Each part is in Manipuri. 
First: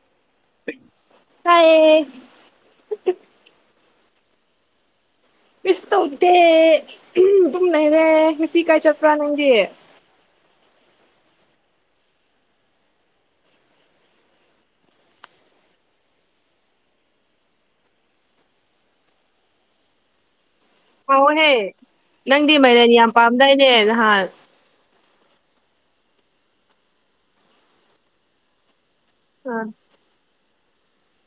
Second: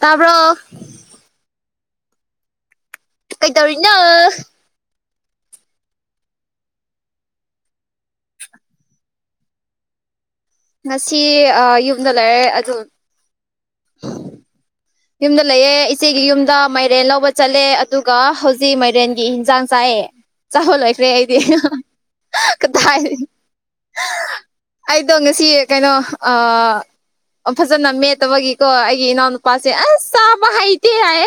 ꯇꯥꯕ꯭ꯔꯣ ꯇꯥꯏꯌꯦ ꯀꯩꯇꯧꯔꯤꯅꯣ ꯀꯥꯔꯤꯁꯨ ꯇꯧꯗꯦ ꯎꯨꯍ ꯗꯨꯝ ꯂꯩꯔꯦ ꯉꯁꯤ ꯀ꯭ꯔꯥꯏ ꯆꯠꯀ꯭ꯔꯥ ꯅꯪꯗꯤ ꯉꯁꯤ ꯑꯥ ꯌꯨꯝꯗ ꯂꯩꯔꯦ ꯑꯗꯨ [inaudible] ꯌꯨꯝꯗ ꯂꯩꯑ ꯏꯆꯦꯒꯤ ꯌꯨꯝꯗ ꯃꯥꯏꯔꯦꯟ ꯂꯧꯕ ꯆꯠꯂꯦ ꯑꯗꯨꯒ ꯍꯧꯖꯤꯛ ꯃꯥꯏꯔꯦꯟꯒꯤ ꯏꯟꯖꯥꯡ ꯆꯥꯏꯑ ꯆꯥꯕ ꯂꯣꯏꯈ꯭ꯔꯦ ꯑꯩꯗꯤ ꯍꯥꯎꯋꯦꯍꯦ ꯅꯪꯗꯤ ꯃꯥꯏꯔꯦꯟ ꯌꯥꯝ ꯀꯗꯥꯏꯗꯒꯤ ꯄꯥꯝꯗꯥꯏꯅꯦ ꯅꯍꯥꯟ ꯑꯩꯗꯣ ꯉꯁꯤ ꯀꯩꯅꯣ ꯑꯥ ꯐꯖꯅ ꯃꯦꯠꯇꯕꯒꯤꯀꯣ ꯑꯩꯒꯤ ꯏꯅꯥꯎꯅ ꯆꯦ ꯑꯁ ꯆꯥꯕ ꯍꯩꯇꯦ ꯍꯥꯏ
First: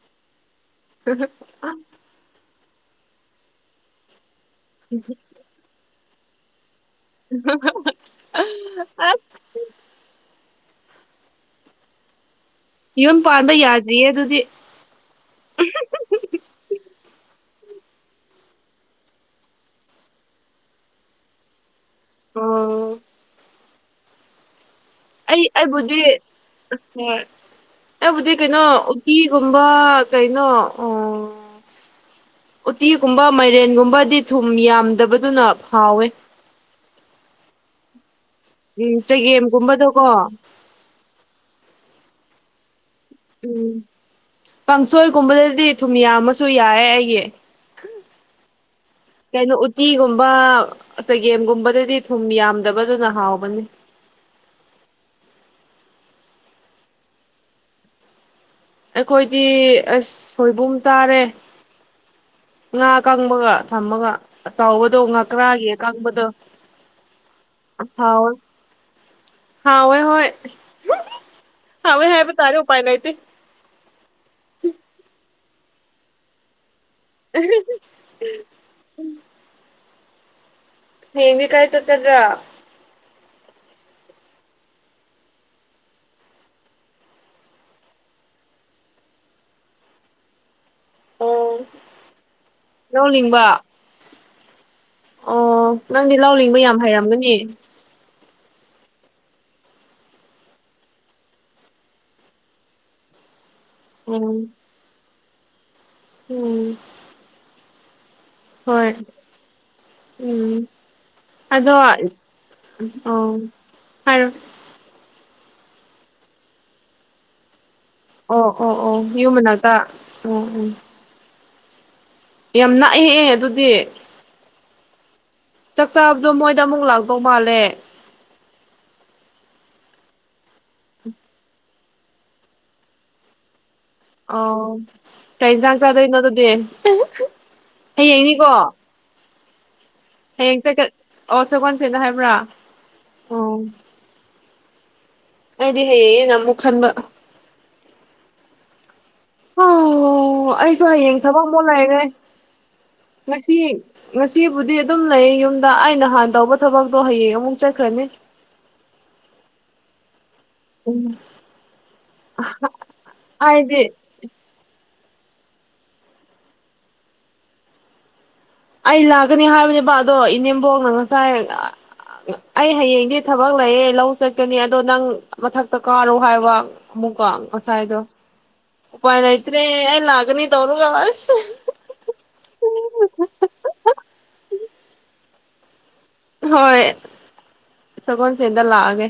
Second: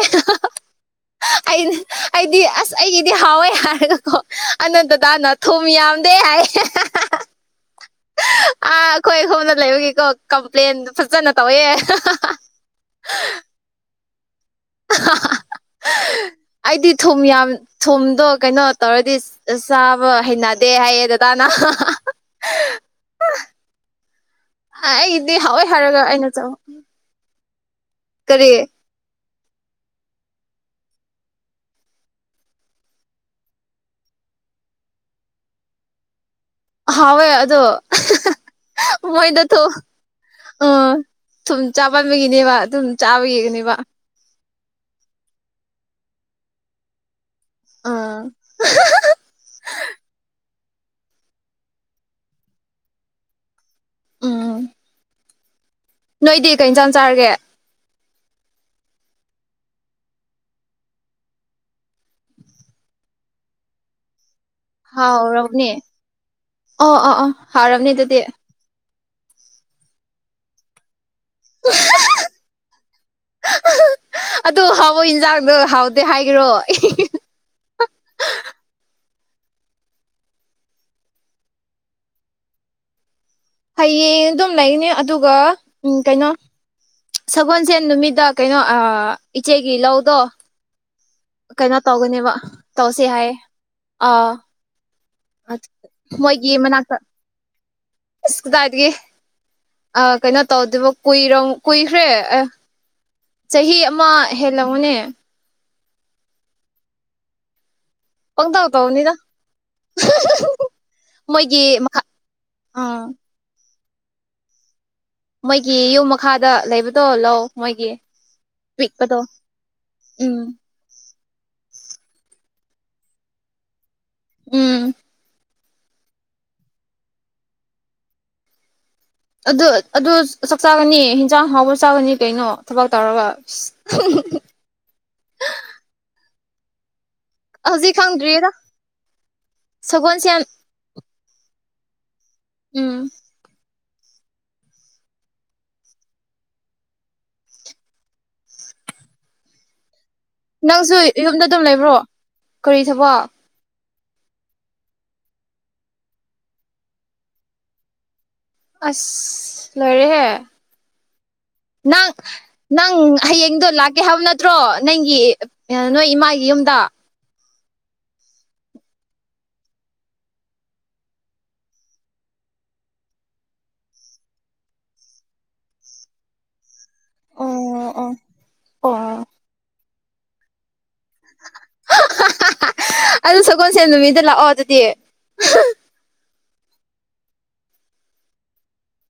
ꯑꯩꯅ ꯑꯩꯗꯤ ꯑꯁ ꯑꯩꯒꯤꯗꯤ ꯍꯥꯎꯋꯦ ꯍꯥꯏꯔꯒꯀꯣ ꯑꯅꯟꯗꯇꯥꯅ ꯊꯨꯝ ꯌꯥꯝꯗꯦ ꯍꯥꯏ ꯑꯣ ꯍꯥ ꯍꯥ ꯍꯥ ꯑꯥ ꯑꯩꯈꯣꯏ ꯍꯣꯝꯗ ꯂꯩꯕꯒꯤꯀꯣ ꯀꯝꯄ꯭ꯂꯦꯟꯗ ꯐꯖꯅ ꯇꯧꯋꯦ ꯌꯨꯝ ꯄꯥꯟꯕ ꯌꯥꯗ꯭ꯔꯤꯌꯦ ꯑꯗꯨꯗꯤ ꯎꯨꯍꯨ ꯑꯩꯗꯤ ꯊꯨꯝ ꯌꯥꯝ ꯊꯨꯝꯗꯣ ꯀꯩꯅꯣ ꯇꯧꯔꯗꯤ ꯑ ꯆꯥꯕ ꯍꯩꯅꯗꯦ ꯍꯥꯏꯌꯦ ꯗꯗꯥꯅ ꯑꯣ ꯑꯩꯒꯤꯗꯤ ꯍꯥꯎꯋꯦ ꯍꯥꯏꯔꯒ ꯑꯩꯅ ꯆꯥꯕ ꯍꯣꯏ ꯑꯗꯨꯕꯨꯗꯤ ꯀꯩꯅꯣ ꯎꯇꯤꯒꯨꯝꯕ ꯀꯩꯅꯣ ꯎꯨ ꯎꯇꯤꯒꯨꯝꯕ ꯃꯥꯏꯔꯦꯟꯒꯨꯝꯕꯗꯤ ꯊꯨꯝ ꯌꯥꯝꯗꯕꯗꯨꯅ ꯍꯥꯎꯋꯦ ꯍꯥꯎꯋꯦ ꯑꯗꯣ ꯍꯥ ꯍꯥ ꯍꯩ ꯎꯝ ꯆꯒꯦꯝꯒꯨꯝꯕꯗꯣꯀꯣ ꯑꯣ ꯊꯨꯝ ꯆꯥꯃꯞꯕꯒꯤꯅꯦꯕ ꯑꯗꯨꯝ ꯆꯥꯕꯒꯤꯅꯦꯕ ꯎꯝ ꯀꯥꯡꯁꯣꯏꯒꯨꯝꯕꯗꯗꯤ ꯊꯨꯝ ꯌꯥꯝꯃꯁꯨ ꯌꯥꯏꯌꯦ ꯑꯩꯒꯤ ꯑꯥ ꯍꯥ ꯍꯥ ꯀꯩꯅꯣ ꯎꯇꯤꯒꯨꯝꯕ ꯆꯒꯦꯝꯒꯨꯝꯕꯗꯗꯤ ꯊꯨꯝ ꯌꯥꯝꯗꯕꯗꯨꯅ ꯍꯥꯎꯕꯅꯤ ꯎꯨꯝ ꯅꯣꯏꯗꯤ ꯀꯩ ꯏꯟꯁꯥꯡ ꯆꯥꯔꯒꯦ ꯑꯩꯈꯣꯏꯗꯤ ꯑꯁ ꯁꯣꯏꯕꯨꯝ ꯆꯥꯔꯦ ꯉꯥ ꯑꯀꯪꯕꯒ ꯊꯝꯃꯒ ꯑꯆꯧꯕꯗꯣ ꯉꯥꯛꯀ꯭ꯔꯥꯒꯤ ꯍꯥꯎꯔꯕꯅꯦ ꯑꯀꯪꯕꯗꯣ ꯑꯣ ꯑꯣ ꯑꯣ ꯍꯥꯎꯔꯕꯅꯤ ꯑꯗꯨꯗꯤ ꯍꯥꯎꯋꯦ ꯍꯥꯎꯋꯦ ꯍꯣꯏ ꯍꯥꯎꯋꯦ ꯍꯥꯏꯕ ꯇꯥꯔꯦ ꯎꯄꯥꯏ ꯂꯩꯇꯦ ꯑꯥ ꯍꯥ ꯍ ꯑꯗꯨ ꯍꯥꯎꯏ ꯌꯦꯟꯁꯥꯡꯗꯣ ꯍꯥꯎꯗꯦ ꯍꯥꯏꯒꯦꯔꯣ ꯑꯍꯥ ꯍꯥ ꯍ ꯎꯝ ꯍꯌꯦꯡꯗꯤ ꯀꯥꯏ ꯆꯠꯀꯥꯗ꯭ꯔ ꯍꯌꯦꯡ ꯑꯗꯨꯝ ꯂꯩꯅꯤ ꯑꯗꯨꯒ ꯎꯝ ꯀꯩꯅꯣ ꯁꯒꯣꯜꯁꯦꯟ ꯅꯨꯃꯤꯗꯥ ꯀꯩꯅꯣ ꯑꯥ ꯏꯆꯦꯒꯤ ꯂꯧꯗꯣ ꯑꯣ ꯀꯩꯅꯣ ꯇꯧꯒꯅꯦꯕ ꯇꯧꯁꯤ ꯂꯧ ꯍꯥꯏ ꯂꯤꯡꯕ ꯑꯥ ꯑ ꯃꯣꯏꯒꯤ ꯃꯅꯥꯛꯇ ꯒꯨꯅꯤ ꯑꯁ ꯀꯗꯥꯏꯗꯒꯤ ꯑ ꯀꯩꯅꯣ ꯇꯧꯗꯨꯕ ꯀꯨꯏꯔꯝ ꯀꯨꯏꯈ꯭ꯔꯦ ꯆꯍꯤ ꯑꯃꯥ ꯎꯝ ꯍꯦꯜꯂꯝꯃꯅꯦ ꯎꯝ ꯄꯪꯇꯧ ꯍꯣꯏ ꯇꯧꯅꯤꯗ ꯎꯝ ꯃꯣꯏꯒꯤ ꯑꯗꯣ ꯃꯈꯥ ꯑꯥ ꯑꯣ ꯍꯥꯏꯔꯣ ꯃꯣꯏꯒꯤ ꯌꯨꯝ ꯃꯈꯥꯗ ꯂꯩꯕꯗꯣ ꯂꯧ ꯃꯣꯏꯒꯤ ꯑꯣ ꯑꯣ ꯑꯣ ꯄꯤꯛꯄꯗꯣ ꯌꯨꯝ ꯃꯅꯥꯛꯇ ꯑꯣ ꯎꯝ ꯑꯣꯝ ꯌꯥꯝ ꯅꯥꯛꯑꯦꯍꯦ ꯑꯗꯨꯗꯤ ꯎꯝ ꯆꯥꯛ ꯆꯥꯕꯗꯣ ꯃꯣꯏꯗ ꯑꯃꯨꯛ ꯂꯥꯛꯇꯧ ꯃꯥꯜꯂꯦ ꯑꯗꯨ ꯑꯗꯨ ꯆꯥꯛ ꯆꯥꯒꯅꯤ ꯍꯤꯟꯖꯥꯡ ꯍꯥꯎꯕ ꯆꯥꯒꯅꯤ ꯀꯩꯅꯣ ꯊꯕꯛ ꯇꯧꯔꯒ ꯑꯣ ꯀꯩ ꯍꯤꯟꯖꯥꯡ ꯆꯥꯗꯨꯏꯅꯣ ꯑꯗꯨꯗꯤ ꯍꯧꯖꯤꯛ ꯈꯪꯗ꯭ꯔꯤꯔ ꯍꯌꯦꯡꯅꯤꯀꯣ ꯁꯒꯣꯜꯁꯦꯟ ꯍꯌꯦꯡ ꯑꯣ ꯁꯒꯣꯜꯁꯦꯟ ꯍꯥꯏꯕ꯭ꯔꯥ ꯎꯝ ꯑꯣ ꯑꯩꯗꯤ ꯍꯩꯌꯦꯅ ꯑꯃꯨꯛ ꯈꯟꯕ ꯍ ꯑꯣ ꯑꯩꯁꯨ ꯅꯪꯁꯨ ꯍꯌꯦꯡ ꯌꯨꯝꯗ ꯊꯕꯛ ꯑꯗꯨꯝ ꯑꯃꯨꯛ ꯂꯩꯕ꯭ꯔꯣ ꯂꯩꯔꯦ ꯀꯔꯤ ꯊꯕꯛ ꯉ ꯁꯤ ꯉꯁꯤꯕꯨꯗꯤ ꯑꯗꯨꯝ ꯂꯩ ꯌꯨꯝꯗ ꯑꯩꯅ ꯍꯥꯟ ꯇꯧꯕ ꯊꯕꯛꯇꯣ ꯍꯌꯦꯡ ꯑꯃꯨꯛ ꯆꯠꯈ꯭ꯔꯅꯤ ꯑꯁ ꯂꯣꯏꯔꯦꯍꯦ ꯎꯝ ꯅꯪ ꯅꯪ ꯍꯌꯦꯡꯗꯣ ꯑꯩꯗꯤ ꯂꯥꯛꯀꯦ ꯍꯥꯏꯕ ꯅꯠ ꯇ꯭ꯔꯣ ꯅꯪꯒꯤ ꯅꯣꯏ ꯏꯃꯥꯒꯤ ꯌꯨꯝꯗ ꯑꯩ ꯂꯥꯛꯀꯅꯤ ꯍꯥꯏꯕꯅꯦꯕ ꯑꯗꯣ ꯏꯅꯦꯝꯕꯣꯛꯅ ꯉꯁꯥꯏ ꯑꯩ ꯍꯌꯦꯡꯗꯤ ꯊꯕꯛ ꯂꯩꯌꯦ ꯂꯧ ꯆꯠꯀꯅꯤ ꯑꯗꯣ ꯅꯪ ꯃꯊꯛꯇ ꯀꯥꯔꯣ ꯍꯥꯏꯕ ꯑꯃꯨꯛꯀꯥ ꯑꯣ ꯉꯁꯥꯏꯗꯣ ꯑꯣ ꯎꯄꯥꯢ ꯑꯣ ꯂꯩꯇ꯭ꯔꯦ ꯑꯩ ꯂꯥꯛꯀꯅꯤ ꯇꯧꯔꯒ ꯑꯁ ꯑꯗꯨ ꯁꯒꯣꯜꯁꯦꯜ ꯅꯨꯃꯤꯠꯇ ꯂꯥꯛꯑꯣ ꯑꯗꯨꯗꯤ ꯍꯣꯏ ꯁꯒꯣꯜꯁꯦꯟꯗ ꯂꯥꯛꯑꯒꯦ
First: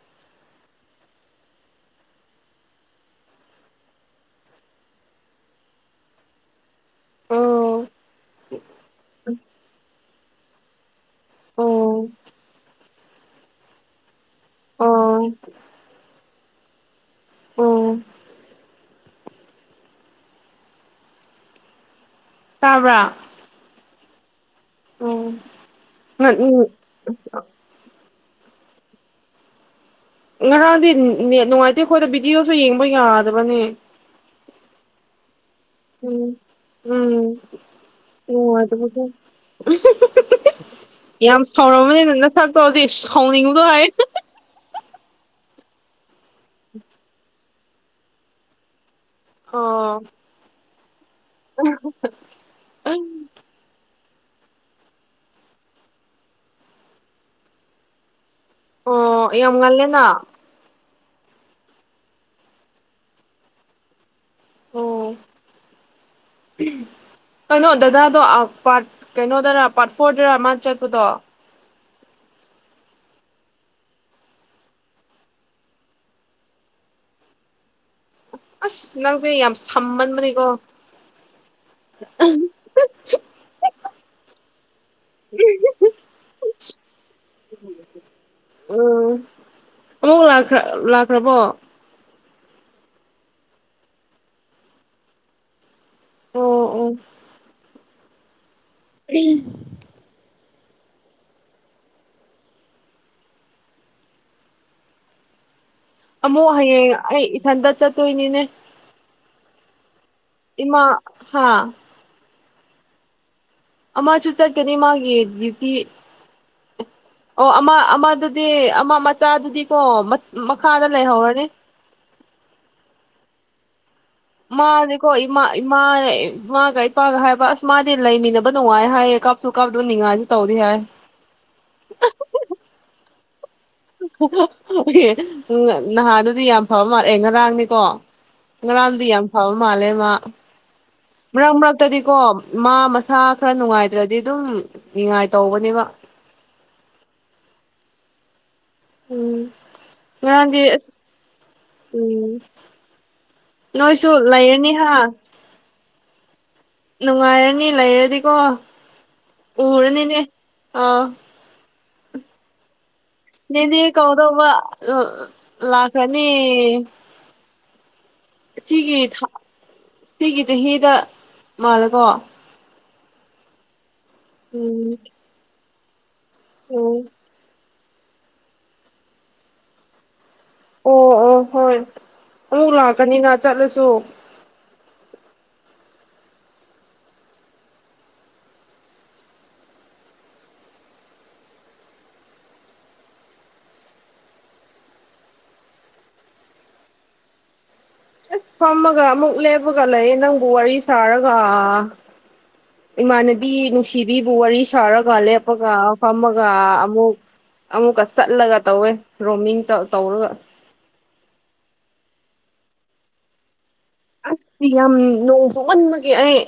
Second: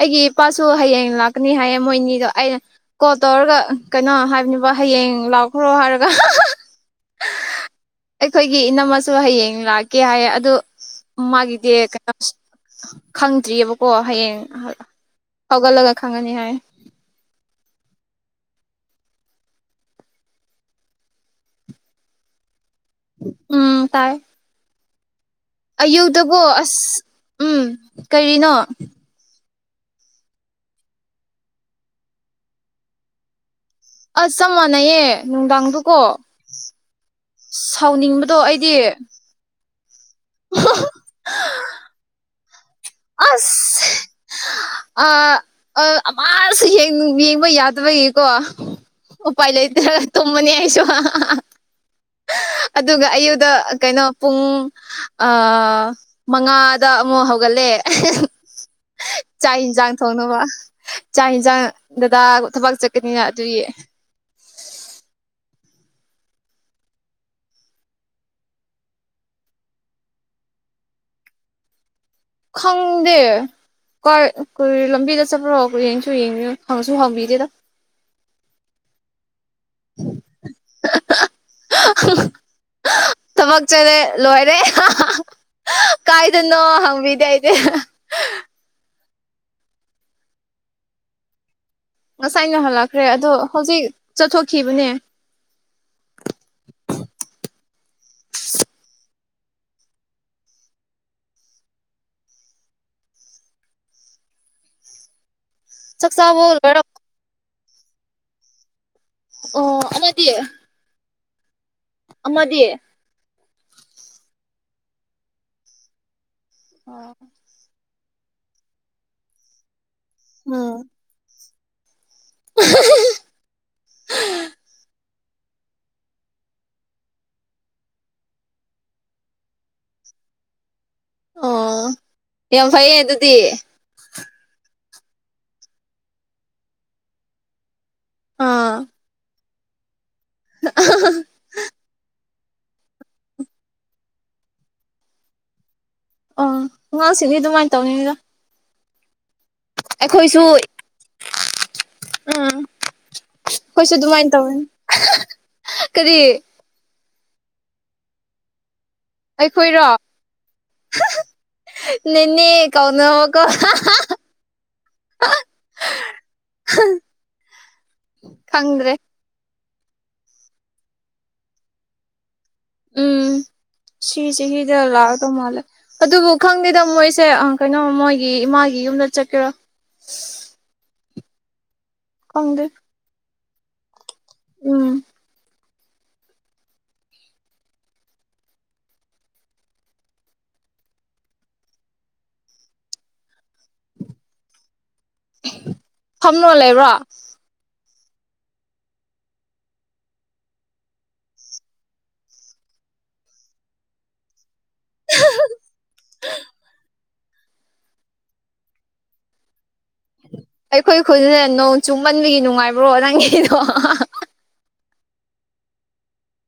ꯑꯩꯒꯤ ꯏꯄꯥꯁꯨ ꯍꯌꯦꯡ ꯂꯥꯛꯀꯅꯤ ꯍꯥꯏꯌꯦ ꯃꯣꯏꯅꯤꯗꯣ ꯑꯩꯅ ꯀꯣꯜ ꯇꯧꯔꯒ ꯀꯩꯅꯣ ꯍꯥꯏꯕꯅꯤꯕ ꯍꯌꯦꯡ ꯂꯥꯛꯈ꯭ꯔꯣ ꯍꯥꯏꯔꯒ ꯑꯣ ꯑꯩꯈꯣꯏꯒꯤ ꯏꯅꯝꯃꯁꯨ ꯍꯌꯦꯡ ꯂꯥꯛꯀꯦ ꯍꯥꯏꯌꯦ ꯑꯗꯨ ꯃꯥꯒꯤꯗꯤ ꯑꯣ ꯀꯩꯅꯣꯁꯨ ꯈꯪꯗ꯭ꯔꯤꯑꯦꯕꯀꯣ ꯍꯌꯦꯡ ꯑꯣ ꯍꯧꯒꯠꯂꯒ ꯈꯪꯉꯅꯤ ꯍꯥꯏꯌꯦ ꯑꯣ ꯇꯥꯕ꯭ꯔ ꯎꯝ ꯇꯥꯏ ꯑꯣ ꯑꯌꯨꯛꯇꯀꯣ ꯑꯁ ꯎꯝ ꯀꯔꯤꯅꯣ ꯉꯔꯥꯡꯗꯤ ꯅꯦꯠ ꯅꯨꯡꯉꯥꯏꯇꯦ ꯈꯣꯏꯗ ꯚꯤꯗꯤꯑꯣꯁꯨ ꯌꯦꯡꯕ ꯌꯥꯗꯕꯅꯦ ꯑꯁ ꯆꯞ ꯃꯥꯟꯅꯩꯌꯦ ꯅꯨꯡꯗꯥꯡꯗꯣꯀꯣ ꯎꯝ ꯎꯝ ꯁꯥꯎꯅꯤꯡꯕꯗꯣ ꯑꯩꯗꯤ ꯅꯨꯡꯉꯥꯏꯇꯕꯗꯣ ꯌꯥꯝ ꯁꯥꯎꯔꯝꯃꯅꯤꯕ ꯅꯁꯛꯇꯣꯗꯤ ꯁꯥꯎꯅꯤꯡꯕꯒ ꯍꯥꯏꯌꯦ ꯑꯥ ꯑꯥ ꯑꯃꯥꯁꯨ ꯍꯦꯛ ꯌꯦꯡꯕ ꯌꯥꯗꯕꯒꯤꯀꯣ ꯎꯄꯥꯏ ꯂꯩꯇ꯭ꯔꯒ ꯑꯣ ꯇꯨꯝꯃꯅꯤ ꯑꯩꯁꯨꯨ ꯑꯗꯨꯒ ꯑꯌꯨꯛꯇ ꯀꯩꯅꯣ ꯄꯨꯡ ꯑ ꯃꯉꯥꯗ ꯑꯃꯨꯛ ꯍꯧꯒꯠꯂꯦ ꯑꯣ ꯆꯥꯛ ꯌꯥꯝ ꯏꯟꯖꯥꯡ ꯉꯜꯂꯦꯅ ꯊꯣꯡꯅꯕ ꯆꯥꯛ ꯏꯟꯖꯥꯡ ꯗꯗꯥ ꯊꯕꯛ ꯆꯠꯀꯅꯤꯅ ꯑꯗꯨꯒꯤ ꯑꯣ ꯀꯩꯅꯣ ꯗꯗꯥꯗꯣ ꯑ ꯄꯥꯔꯠ ꯀꯩꯅꯣꯗꯔꯥ ꯄꯥꯔꯠ ꯐꯣꯔꯗꯔ ꯃꯥ ꯆꯠꯄꯗꯣ ꯈꯪꯗꯦ ꯀꯩ ꯀꯔꯤ ꯂꯝꯕꯤꯗ ꯆꯠꯄ꯭ꯔꯣ ꯌꯦꯡꯁꯨ ꯌꯦꯡꯗꯦꯗ ꯍꯪꯁꯨ ꯍꯪꯕꯤꯗꯦꯗ ꯑꯁ ꯅꯪꯁꯦ ꯌꯥꯝ ꯁꯝꯃꯟꯕꯅꯤꯀꯣ ꯊꯕꯛ ꯆꯠꯂꯦ ꯂꯣꯏꯔꯦ ꯀꯥꯏꯗꯅꯣ ꯍꯪꯕꯤꯗꯦ ꯑꯩꯗꯤ ꯎꯝ ꯑꯃꯨꯛ ꯂꯥꯛꯈ꯭ꯔ ꯂꯥꯛꯈ꯭ꯔꯕꯣ ꯉꯁꯥꯏꯅ ꯍꯜꯂꯛꯈ꯭ꯔꯦ ꯑꯗꯣ ꯍꯧꯖꯤꯛ ꯆꯠꯊꯣꯛꯈꯤꯕꯅꯦ ꯑꯣ ꯑꯣ [unintelligible] ꯆꯥꯛ ꯆꯥꯕ ꯑꯃꯨꯛ ꯂꯣꯏꯔ ꯍꯌꯦꯡ ꯑꯩ ꯏꯊꯟꯇ ꯆꯠꯇꯣꯏꯅꯤꯅꯦ ꯑꯣ ꯑꯃꯗꯤ ꯏꯃꯥ ꯍꯥꯥ ꯑꯃꯗꯤ ꯑꯃꯥꯁꯨ ꯆꯠꯀꯅꯤ ꯃꯥꯒꯤ ꯗ꯭ꯌꯨꯇꯤ ꯑꯥ ꯑꯣ ꯑꯃ ꯑꯃꯗꯨꯗꯤ ꯑꯃ ꯃꯆꯥꯗꯨꯗꯤ ꯀꯣ ꯃ ꯎꯝ ꯃꯈꯥꯗ ꯂꯩꯍꯧꯔꯅꯤ [unintelligible] ꯃꯥꯗꯤꯀꯣ ꯏꯃꯥ ꯏꯃꯥꯅꯦ ꯏꯃꯥꯒ ꯏꯄꯥꯒ ꯍꯥꯏꯕ ꯑꯁ ꯃꯥꯗꯤ ꯂꯩꯃꯤꯟꯅꯕ ꯅꯨꯡꯉꯥꯏ ꯍꯥꯏꯌꯦ ꯀꯞ ꯁ꯭ꯀꯨꯜ ꯀꯥꯕꯗꯣ ꯅꯤꯡꯉꯥꯏꯖꯨ ꯇꯧꯗꯦ ꯍꯥꯏ ꯑꯣ ꯌꯥꯝ ꯐꯩꯌꯦ ꯑꯗꯨꯗꯤ ꯍꯣꯏꯍꯦ ꯅꯍꯥꯟꯗꯨꯗꯤ ꯌꯥꯝ ꯐꯕ ꯃꯥꯜꯂꯦ ꯑꯦ ꯉꯔꯥꯡꯅꯤꯀꯣ ꯑꯥ ꯉꯔꯥꯡꯗꯤ ꯌꯥꯝ ꯐꯕ ꯃꯥꯜꯂꯦ ꯃꯥ ꯃꯔꯛ ꯃꯔꯛꯇꯗꯤꯀꯣ ꯃꯥ ꯃꯁꯥ ꯈꯔ ꯅꯨꯡꯉꯥꯏꯇ꯭ꯔꯗꯤ ꯗꯨꯝ ꯅꯤꯡꯉꯥꯏ ꯇꯧꯕꯅꯦꯕ ꯑꯣ ꯑꯉꯥꯡꯁꯤꯡꯗꯤ ꯗꯨꯃꯥꯏ ꯇꯧꯅꯤꯗ ꯎꯝ ꯑꯩꯈꯣꯏꯁꯨ ꯉꯔꯥꯡꯗꯤ ꯎꯝ ꯑꯩꯈꯣꯏꯁꯨ ꯅꯣꯏꯁꯨ ꯑꯗꯨꯃꯥꯏꯅ ꯇꯧꯅꯤ ꯂꯩꯔꯅꯤ ꯍꯥ ꯀꯔꯤ ꯅꯨꯡꯉꯥꯏꯔꯅꯤ ꯂꯩꯔꯗꯤꯀꯣ ꯑꯩꯈꯣꯏꯔꯣ ꯎꯔꯅꯤꯅꯦ ꯑꯥꯎ ꯅꯦꯅꯦ ꯀꯧꯅꯕ ꯅꯦꯅꯦ ꯀꯧꯗꯧꯕ ꯂꯥꯛꯈ꯭ꯔꯅꯤ ꯈꯪꯗ꯭ꯔꯦ ꯁꯤꯒꯤ ꯊꯥ ꯁꯤꯒꯤ ꯆꯍꯤꯗ ꯃꯥꯜꯂꯦꯀꯣ ꯎꯝ ꯁꯤ ꯆꯍꯤꯗ ꯎꯝ ꯂꯥꯛꯇꯧ ꯃꯥꯜꯂꯦ ꯑꯗꯨꯕꯨ ꯈꯪꯗꯦꯗ ꯎꯝ ꯃꯣꯏꯁꯦ ꯑꯥ ꯀꯩꯅꯣ ꯃꯣꯏꯒꯤ ꯏꯃꯥꯒꯤ ꯌꯨꯝꯗ ꯆꯠꯀꯦꯔ ꯑꯣ ꯑꯣ ꯍꯣꯏ ꯈꯪꯗꯦ ꯑꯃꯨꯛ ꯂꯥꯛꯀꯅꯤꯅ ꯆꯠꯂꯁꯨ ꯎꯝ ꯐꯝꯃ ꯂꯩꯕ꯭ꯔꯣ ꯑꯁ ꯐꯝꯃꯒ ꯑꯃꯨꯛ ꯂꯦꯞꯄꯒ ꯂꯩꯌꯦ ꯅꯪꯕꯨ ꯋꯥꯔꯤ ꯁꯥꯔꯒ ꯏꯃꯥꯟꯅꯕꯤ ꯅꯨꯡꯁꯤꯕꯤꯕꯨ ꯋꯥꯔꯤ ꯁꯥꯔꯒ ꯂꯦꯞꯄꯒ ꯐꯝꯃꯒ ꯑꯃꯨꯛ ꯑꯃꯨꯛꯀ ꯆꯠꯂꯒ ꯇꯧꯋꯦ ꯔꯣꯝꯃꯤꯡ ꯇꯧ ꯇꯧꯔꯒ ꯑꯩꯈꯣꯏ ꯈꯨꯜꯅꯦ ꯅꯣꯡ ꯆꯨꯃꯟꯕꯒꯤ ꯅꯨꯡꯉꯥꯏꯕ꯭ꯔꯣ ꯅꯪꯒꯤꯗꯣ ꯑꯁ ꯇꯤꯌꯥꯝ ꯅꯣꯡ ꯆꯨꯃꯟꯕꯒꯤ ꯑꯩ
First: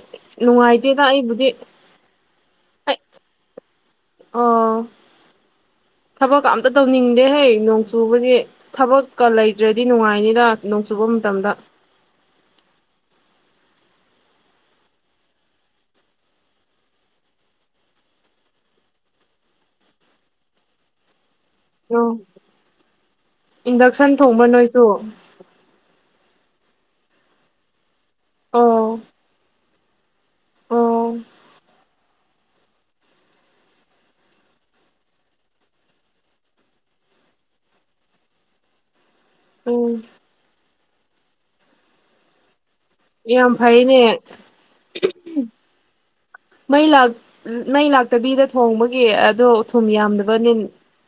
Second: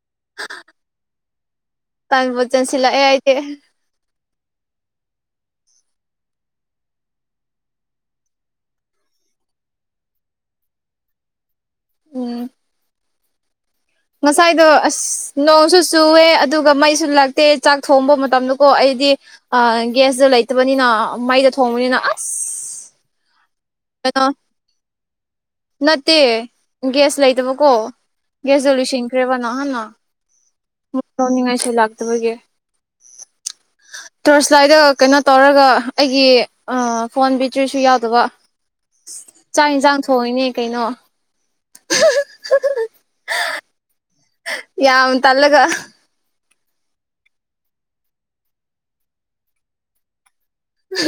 ꯅꯨꯡꯉꯥꯏꯇꯦꯗ ꯑꯩꯕꯨꯗꯤ ꯇꯟꯕꯨ ꯆꯟꯁꯤꯜꯂꯛꯑꯦ ꯑꯩꯗꯤ ꯑꯣ ꯊꯕꯛꯀ ꯑꯝꯇ ꯇꯧꯅꯤꯡꯗꯦ ꯍꯦ ꯅꯣꯡ ꯆꯨꯕꯒꯤ ꯊꯕꯛꯀ ꯂꯩꯇ꯭ꯔꯗꯤ ꯅꯨꯡꯉꯥꯏꯅꯤꯗ ꯅꯣꯡ ꯆꯨꯕ ꯃꯇꯝꯗ ꯎꯝ ꯉꯁꯥꯏꯗꯣ ꯑꯁ ꯅꯣꯡꯁꯨ ꯆꯨꯑꯦ ꯑꯗꯨꯒ ꯃꯩꯁꯨ ꯂꯛꯇꯦ ꯆꯥꯛ ꯊꯣꯡꯕ ꯃꯇꯝꯗꯀꯣ ꯑꯩꯗꯤ ꯑ ꯒ꯭ꯌꯥꯁꯇ ꯂꯩꯇꯕꯅꯤꯅ ꯃꯩꯗ ꯊꯣꯡꯕꯅꯤꯅ ꯑꯣ ꯑꯁ ꯏꯟꯗꯛꯁꯟ ꯀꯩꯅꯣ ꯊꯣꯡꯕ ꯅꯣꯏꯁꯨ ꯅꯠꯇꯦ ꯒ꯭ꯌꯥꯁ ꯂꯩꯇꯕꯀꯣ ꯒ꯭ꯌꯥꯁꯗꯣ ꯑꯣ ꯂꯣꯏꯁꯤꯟꯈꯔ꯭ꯦ ꯕ ꯅꯍꯥꯟꯅ ꯕꯨꯛ ꯑꯣ ꯇꯧꯅꯤꯡꯉꯥꯏꯁꯨ ꯂꯥꯛꯇꯕ ꯍꯧꯒꯦ ꯇꯣꯔꯁꯂꯥꯏꯗ ꯀꯩꯅꯣ ꯇꯧꯔꯒ ꯑꯩꯒꯤ ꯑꯥ ꯐꯣꯟ ꯕꯦꯇꯔꯤ ꯁꯨ ꯌꯥꯎꯗꯕ ꯆꯥꯛ ꯏꯟꯖꯥꯡ ꯎꯝ ꯊꯣꯡꯉꯤꯅꯤ ꯀꯩꯅꯣ ꯌꯥꯝ ꯐꯩꯅꯦ ꯌꯥꯝ ꯇꯜꯂꯒ ꯃꯩ ꯂꯥꯛ ꯎꯝ ꯃꯩ ꯂꯥꯛꯇꯕꯤꯗ ꯊꯣꯡꯕꯒꯤ ꯑꯗꯣ ꯊꯨꯝ ꯌꯥꯝꯗꯕꯅꯤ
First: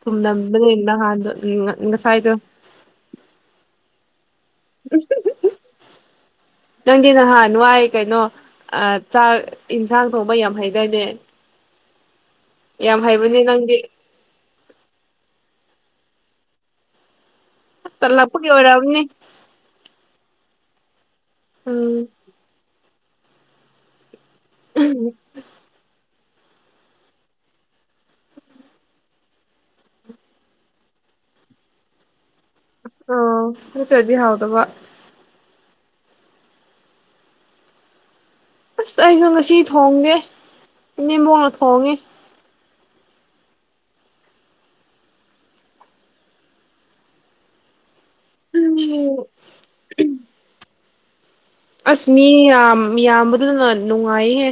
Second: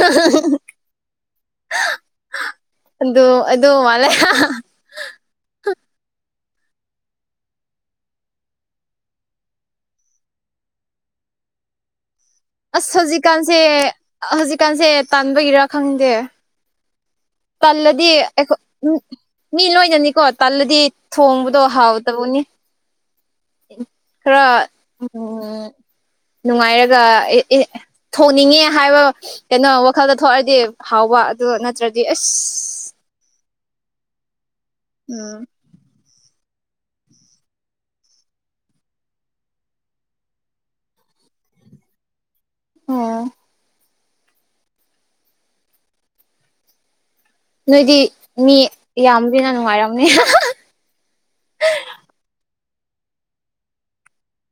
ꯊꯨꯝ ꯅꯝꯗꯕꯒꯤ ꯅꯍꯥꯟꯗꯣ ꯎꯝ ꯉ ꯉꯁꯥꯏꯗꯣ ꯑꯟꯗꯣ ꯑꯗꯣ ꯃꯥꯜꯂꯦ ꯍꯥ ꯍꯥ ꯅꯪꯗꯤ ꯅꯍꯥꯟ ꯋꯥꯏ ꯀꯩꯅꯣ ꯑꯥ ꯆꯥꯛ ꯏꯟꯁꯥꯡ ꯊꯣꯡꯕ ꯌꯥꯝ ꯍꯩꯗꯥꯏꯅꯦ ꯑꯁ ꯌꯥꯝ ꯍꯩꯕꯅꯦ ꯍꯧꯖꯤꯛꯀꯥꯟꯁꯦ ꯅꯪꯗꯤ ꯍꯧꯖꯤꯛꯀꯥꯟꯁꯦ ꯇꯟꯕꯒꯤꯔ ꯈꯪꯗꯦ ꯇꯜꯂꯗꯤ ꯇꯜꯂꯛꯄꯒꯤ ꯑꯩꯈꯣ ꯎꯝ ꯑꯣꯏꯔꯝꯅꯤ ꯃꯤ ꯂꯣꯏꯅꯅꯤꯀꯣ ꯇꯜꯂꯗꯤ ꯊꯣꯡꯕꯗꯣ ꯎꯝ ꯍꯥꯎꯇꯕꯅꯤ ꯈꯔ ꯅꯨꯡꯉꯥꯏꯔꯒ ꯑꯦ ꯑꯦ ꯊꯣꯡꯅꯤꯡꯉꯦ ꯍꯥꯏꯕ ꯀꯩꯅꯣ ꯋꯥꯈꯜꯗ ꯊꯣꯛꯑꯗꯤ ꯍꯥꯎꯕ ꯑꯗꯨ ꯅꯠꯇ꯭ꯔꯗꯤ ꯑꯁ ꯎꯝ ꯅꯠꯇ꯭ꯔꯥꯗꯤ ꯍꯥꯎꯇꯕ ꯎꯝ ꯑꯁ ꯑꯩꯁꯨ ꯉꯁꯤ ꯊꯣꯡꯒꯦ ꯏꯅꯦꯝꯕꯣꯛꯅ ꯊꯣꯡꯉꯦ ꯑꯣ ꯅꯣꯏꯗꯤ ꯃꯤ ꯎꯝ ꯌꯥꯝꯕꯅꯤꯅ ꯅꯨꯡꯉꯥꯏꯔꯝꯅꯤ ꯑꯁ ꯃꯤ ꯌꯥꯝ ꯌꯥꯝꯕꯗꯨꯅ ꯅꯨꯡꯉꯥꯏꯍꯦ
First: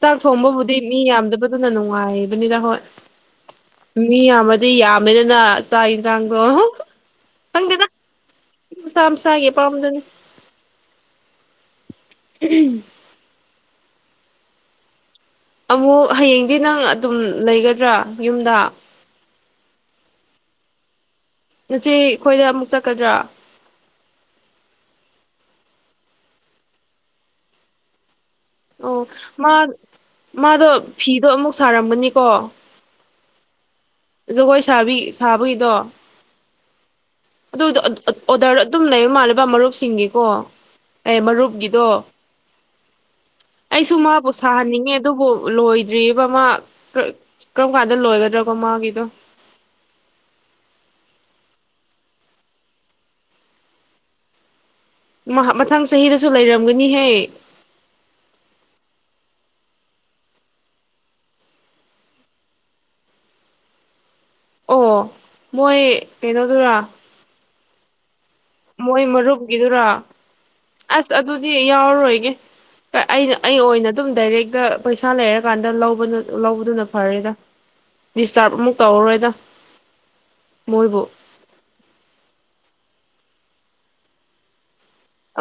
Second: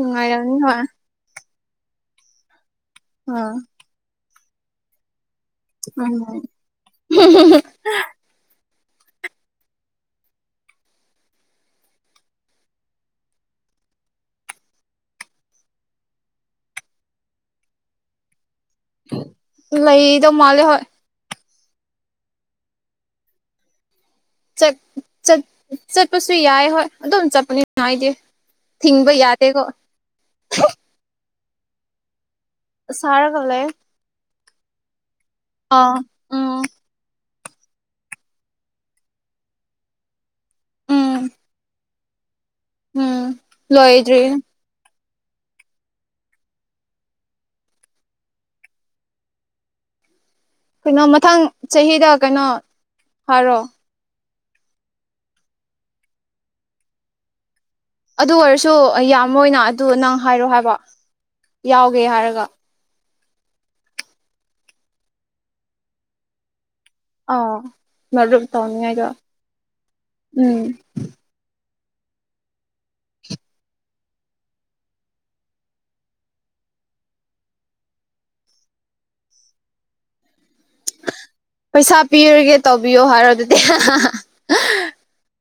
ꯆꯥꯛ ꯊꯣꯡꯕꯕꯨꯗꯤ ꯍꯣꯏ ꯃꯤ ꯌꯥꯝꯗꯕꯗꯨꯅ ꯅꯨꯡꯉꯥꯏꯕꯅꯤꯗ ꯍꯣꯏ ꯑꯥ ꯃꯤ ꯌꯥꯝꯃꯗꯤ ꯌꯥꯝꯃꯦꯗꯅ ꯆꯥꯛ ꯌꯦꯟꯁꯥꯡꯗꯣ ꯈꯪꯗꯦꯗ ꯃꯁꯥ ꯃꯁꯥꯒꯤ ꯑꯄꯥꯝꯕꯗꯨꯅꯤ ꯑꯃꯨꯛ ꯍꯌꯦꯡꯗꯤ ꯅꯪ ꯑꯗꯨꯝ ꯂꯩꯒꯗ꯭ꯔꯥ ꯌꯨꯝꯗ ꯂꯩꯗꯧ ꯃꯥꯜꯂꯦ ꯍꯣꯏ꯫ ꯅꯆꯦ ꯈꯣꯏꯗ ꯑꯃꯨꯛ ꯆꯠꯀꯗ꯭ꯔꯥ? ꯆꯠ ꯆꯠ ꯆꯠꯄꯁꯨ ꯌꯥꯏ ꯍꯣꯏ ꯑꯗꯨꯝ ꯆꯠꯄꯅꯤꯅ ꯑꯩꯗꯤ ꯑꯣ ꯊꯤꯡꯕ ꯃꯥ ꯌꯥꯗꯦꯀꯣ ꯃꯥꯗꯣ ꯐꯤꯗꯣ ꯑꯃꯨꯛ ꯁꯥꯔꯝꯒꯅꯤꯀꯣ ꯁꯥꯔꯒ ꯂꯩꯌꯦ ꯖꯒꯣꯏ ꯁꯥꯕꯤ ꯁꯥꯕꯒꯤꯗꯣ ꯎꯝ ꯑꯗꯨꯗꯣ ꯑꯣꯗꯔ ꯑꯗꯨꯝ ꯂꯩꯕ ꯃꯥꯜꯂꯦꯕ ꯃꯔꯨꯞꯁꯤꯡꯒꯤꯀꯣ ꯎꯝ ꯑꯦ ꯃꯔꯨꯞꯀꯤꯗꯣ ꯎꯝ ꯑꯩꯁꯨ ꯂꯣꯏꯗ꯭ꯔꯤ ꯃꯥꯕꯨ ꯁꯥꯍꯟꯅꯤꯡꯉꯦ ꯑꯗꯨꯕꯨ ꯂꯣꯏꯗ꯭ꯔꯤꯌꯦꯕ ꯃꯥ ꯀ ꯀꯔꯝ ꯀꯥꯟꯗ ꯂꯣꯏꯒꯗ꯭ꯔꯥꯕ ꯃꯥꯒꯤꯗꯣ ꯀꯩꯅꯣ ꯃꯊꯪ ꯆꯍꯤꯗ ꯀꯩꯅꯣ ꯍꯥꯏꯔꯣ ꯃꯍꯥ ꯃꯊꯪ ꯆꯍꯤꯗꯁꯨ ꯂꯩꯔꯝꯒꯅꯤꯍꯦ ꯑꯗꯨ ꯑꯣꯏꯔꯁꯨ ꯌꯥꯝꯃꯣꯏꯅ ꯑꯗꯨ ꯅꯪ ꯍꯥꯏꯔꯣ ꯍꯥꯏꯕ ꯌꯥꯎꯒꯦ ꯍꯥꯏꯔꯒ ꯑꯣ ꯃꯣꯏ ꯀꯩꯩꯅꯣꯗꯨꯔꯥ ꯑꯧ ꯃꯔꯨꯞ ꯃꯣꯏ ꯇꯧꯅꯤꯡꯉꯥꯏꯗꯣ ꯃꯔꯨꯞꯀꯤꯗꯨꯔꯥ ꯎꯝ ꯑꯁ ꯑꯗꯨꯗꯤ ꯌꯥꯎꯔꯣꯏꯒꯦ ꯑꯥ ꯑꯩꯅ ꯑꯩ ꯑꯣꯏꯅ ꯑꯗꯨꯝ ꯗꯥꯏꯔꯦꯛꯇ ꯄꯩꯁꯥ ꯂꯩꯔꯀꯥꯟꯗ ꯂꯧꯕꯗꯨ ꯂꯧꯕꯗꯨꯅ ꯐꯔꯦꯗ ꯗꯤꯁꯇꯕ ꯑꯃꯨꯛ ꯇꯧꯔꯔꯣꯏꯗ ꯃꯣꯏꯕꯨ ꯄꯩꯁꯥ ꯄꯤꯔꯒꯦ ꯇꯧꯕꯤꯌꯣ ꯍꯥꯏꯔꯣ ꯑꯗꯨꯗꯤ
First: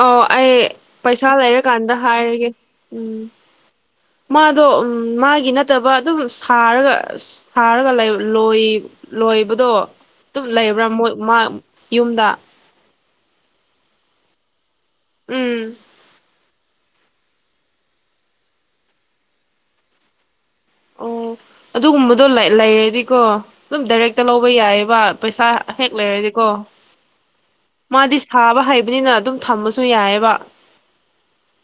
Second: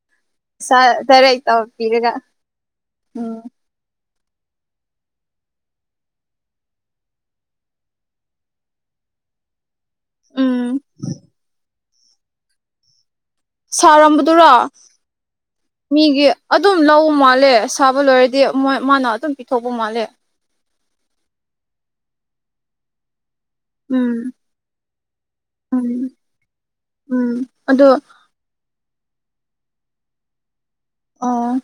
ꯑꯣ ꯑꯩ ꯄꯩꯁꯥ ꯄꯩꯁꯥ ꯗꯥꯏꯔꯦꯛ ꯇꯧ ꯂꯩꯔꯀꯥꯟꯗ ꯄꯤꯔꯒ ꯍꯥꯏꯔꯒꯦ ꯎꯝ ꯃꯥꯗꯣ ꯃꯥꯒꯤ ꯅꯠꯇꯕ ꯑꯗꯨꯝ ꯁꯥꯔꯒ ꯁꯥꯔꯒ ꯂꯩ ꯂꯣꯏ ꯂꯣꯏꯕꯗꯣ ꯑꯗꯨꯝ ꯎꯝ ꯂꯩꯕ꯭ꯔꯥ ꯃꯣꯏ ꯃꯥ ꯌꯨꯝꯗ ꯁꯧꯔꯝꯕꯗꯨꯔꯣ ꯎꯝ ꯃꯤꯒꯤ ꯑꯗꯨꯝ ꯂꯧꯕ ꯃꯥꯜꯂꯦ ꯁꯥꯕ ꯂꯣꯏꯔꯗꯤ ꯃꯣꯏ ꯃꯥꯅ ꯑꯗꯨꯝ ꯄꯤꯊꯣꯛꯄ ꯃꯥꯜꯂꯦ ꯑꯣ ꯑꯗꯨꯒꯨꯝꯕꯗꯣ ꯂꯩꯔꯗꯤꯀꯣ ꯑꯗꯨꯝ ꯎꯝ ꯗꯥꯏꯔꯦꯛꯇ ꯂꯧꯕ ꯌꯥꯏꯑꯕ ꯄꯩꯁꯥ ꯍꯦꯛ ꯎꯝ ꯂꯩꯔꯗꯤꯀꯣ ꯎꯝ ꯑꯗꯣ ꯃꯥꯗꯤ ꯊꯥꯕ ꯍꯩꯕꯅꯤꯅ ꯑꯗꯨꯝ ꯊꯃꯁꯨ ꯌꯥꯏꯑꯦꯕ ꯑꯣ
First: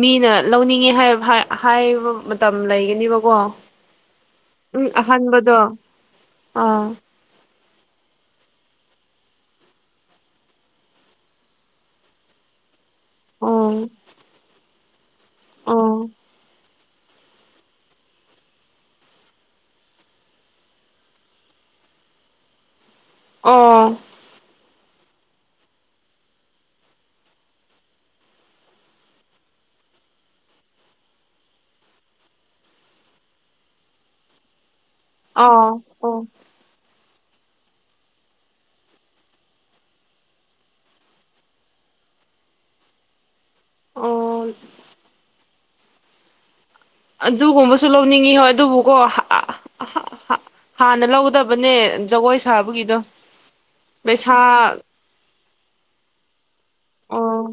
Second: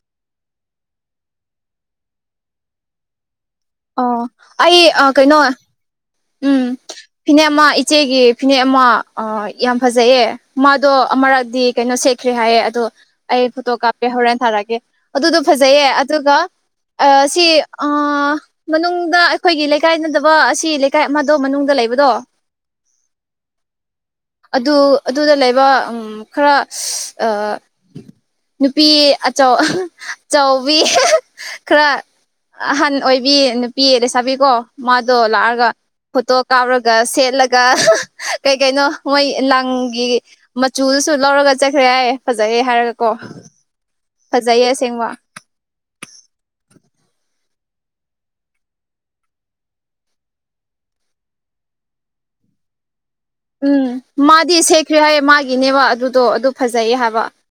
ꯃꯤꯅ ꯂꯧꯅꯤꯡꯉꯦ ꯍꯥꯏ ꯍꯥꯏꯕ ꯃꯇꯝ ꯂꯩꯒꯅꯦꯕꯀꯣ ꯑꯣ ꯑꯩ ꯑꯥ ꯀꯩꯅꯣ ꯎꯝ ꯑꯥ ꯐꯤꯅꯦꯛ ꯑꯃ ꯏꯆꯦꯒꯤ ꯐꯤꯅꯦꯛ ꯑꯃ ꯌꯥꯝ ꯐꯖꯩꯌꯦ ꯃꯥꯗꯣ ꯑꯃꯔꯛꯇꯗꯤ ꯀꯩꯅꯣ ꯁꯦꯠ ꯈ꯭ꯔꯦ ꯍꯥꯏꯌꯦ ꯑꯗꯣ ꯑꯩ ꯑꯣ ꯐꯣꯇꯣ ꯀꯥꯞꯄꯦ ꯍꯣꯔꯦꯟ ꯊꯥꯔꯛꯑꯒꯦ ꯑꯗꯨꯗꯣ ꯐꯖꯩꯌꯦ ꯑꯣ ꯑꯗꯨꯒ ꯁꯤ ꯃꯅꯨꯡꯗ ꯑꯩꯈꯣꯏꯒꯤ ꯂꯩꯀꯥꯏ ꯅꯠꯗꯕ ꯑꯁꯤ ꯂꯩꯀꯥꯢ ꯑꯃꯗꯣ ꯃꯅꯨꯡꯗ ꯂꯩꯕꯗꯣ ꯑꯣ ꯑꯗꯨ ꯑꯗꯨꯗ ꯂꯩꯕ ꯈꯔ ꯅꯨꯄꯤ ꯑꯆꯧ ꯑꯆꯧꯕꯤ ꯈꯔ ꯑꯍꯟ ꯑꯣꯏꯕꯤ ꯅꯨꯄꯤ ꯂꯩꯁꯥꯕꯤꯀꯣ ꯃꯥꯗꯣ ꯂꯥꯛꯑꯒ ꯑꯣ ꯑꯣ ꯐꯣꯇꯣ ꯀꯥꯎꯔꯒ ꯁꯦꯠꯂꯒ ꯀꯩ ꯀꯩꯅꯣ ꯃꯣꯏ ꯂꯪꯒꯤ ꯃꯆꯨꯗꯨꯁꯨ ꯂꯧꯔꯒ ꯆꯠꯈ꯭ꯔꯦ ꯌꯥꯌꯦ ꯐꯖꯩꯑꯦ ꯍꯥꯏꯔꯒꯀꯣ ꯑꯣ ꯐꯖꯩꯌꯦ ꯑꯁꯦꯡꯕ ꯑꯗꯨꯒꯨꯝꯕꯁꯨ ꯂꯧꯅꯤꯡꯉꯤ ꯍꯣꯏ ꯑꯗꯨꯕꯨꯀꯣ ꯍꯥꯟꯅ ꯂꯧꯗꯕꯅꯦ ꯖꯒꯣꯏ ꯁꯥꯕꯒꯤꯗꯣ ꯎꯝ ꯄꯩꯁꯥ ꯃꯥꯗꯤ ꯁꯦꯈ꯭ꯔꯦ ꯍꯥꯏꯌꯦ ꯃꯥꯒꯤꯅꯦꯕ ꯑꯗꯨꯗꯣ ꯑꯗꯨ ꯐꯖꯩꯌꯦ ꯍꯥꯏꯕ ꯑꯣ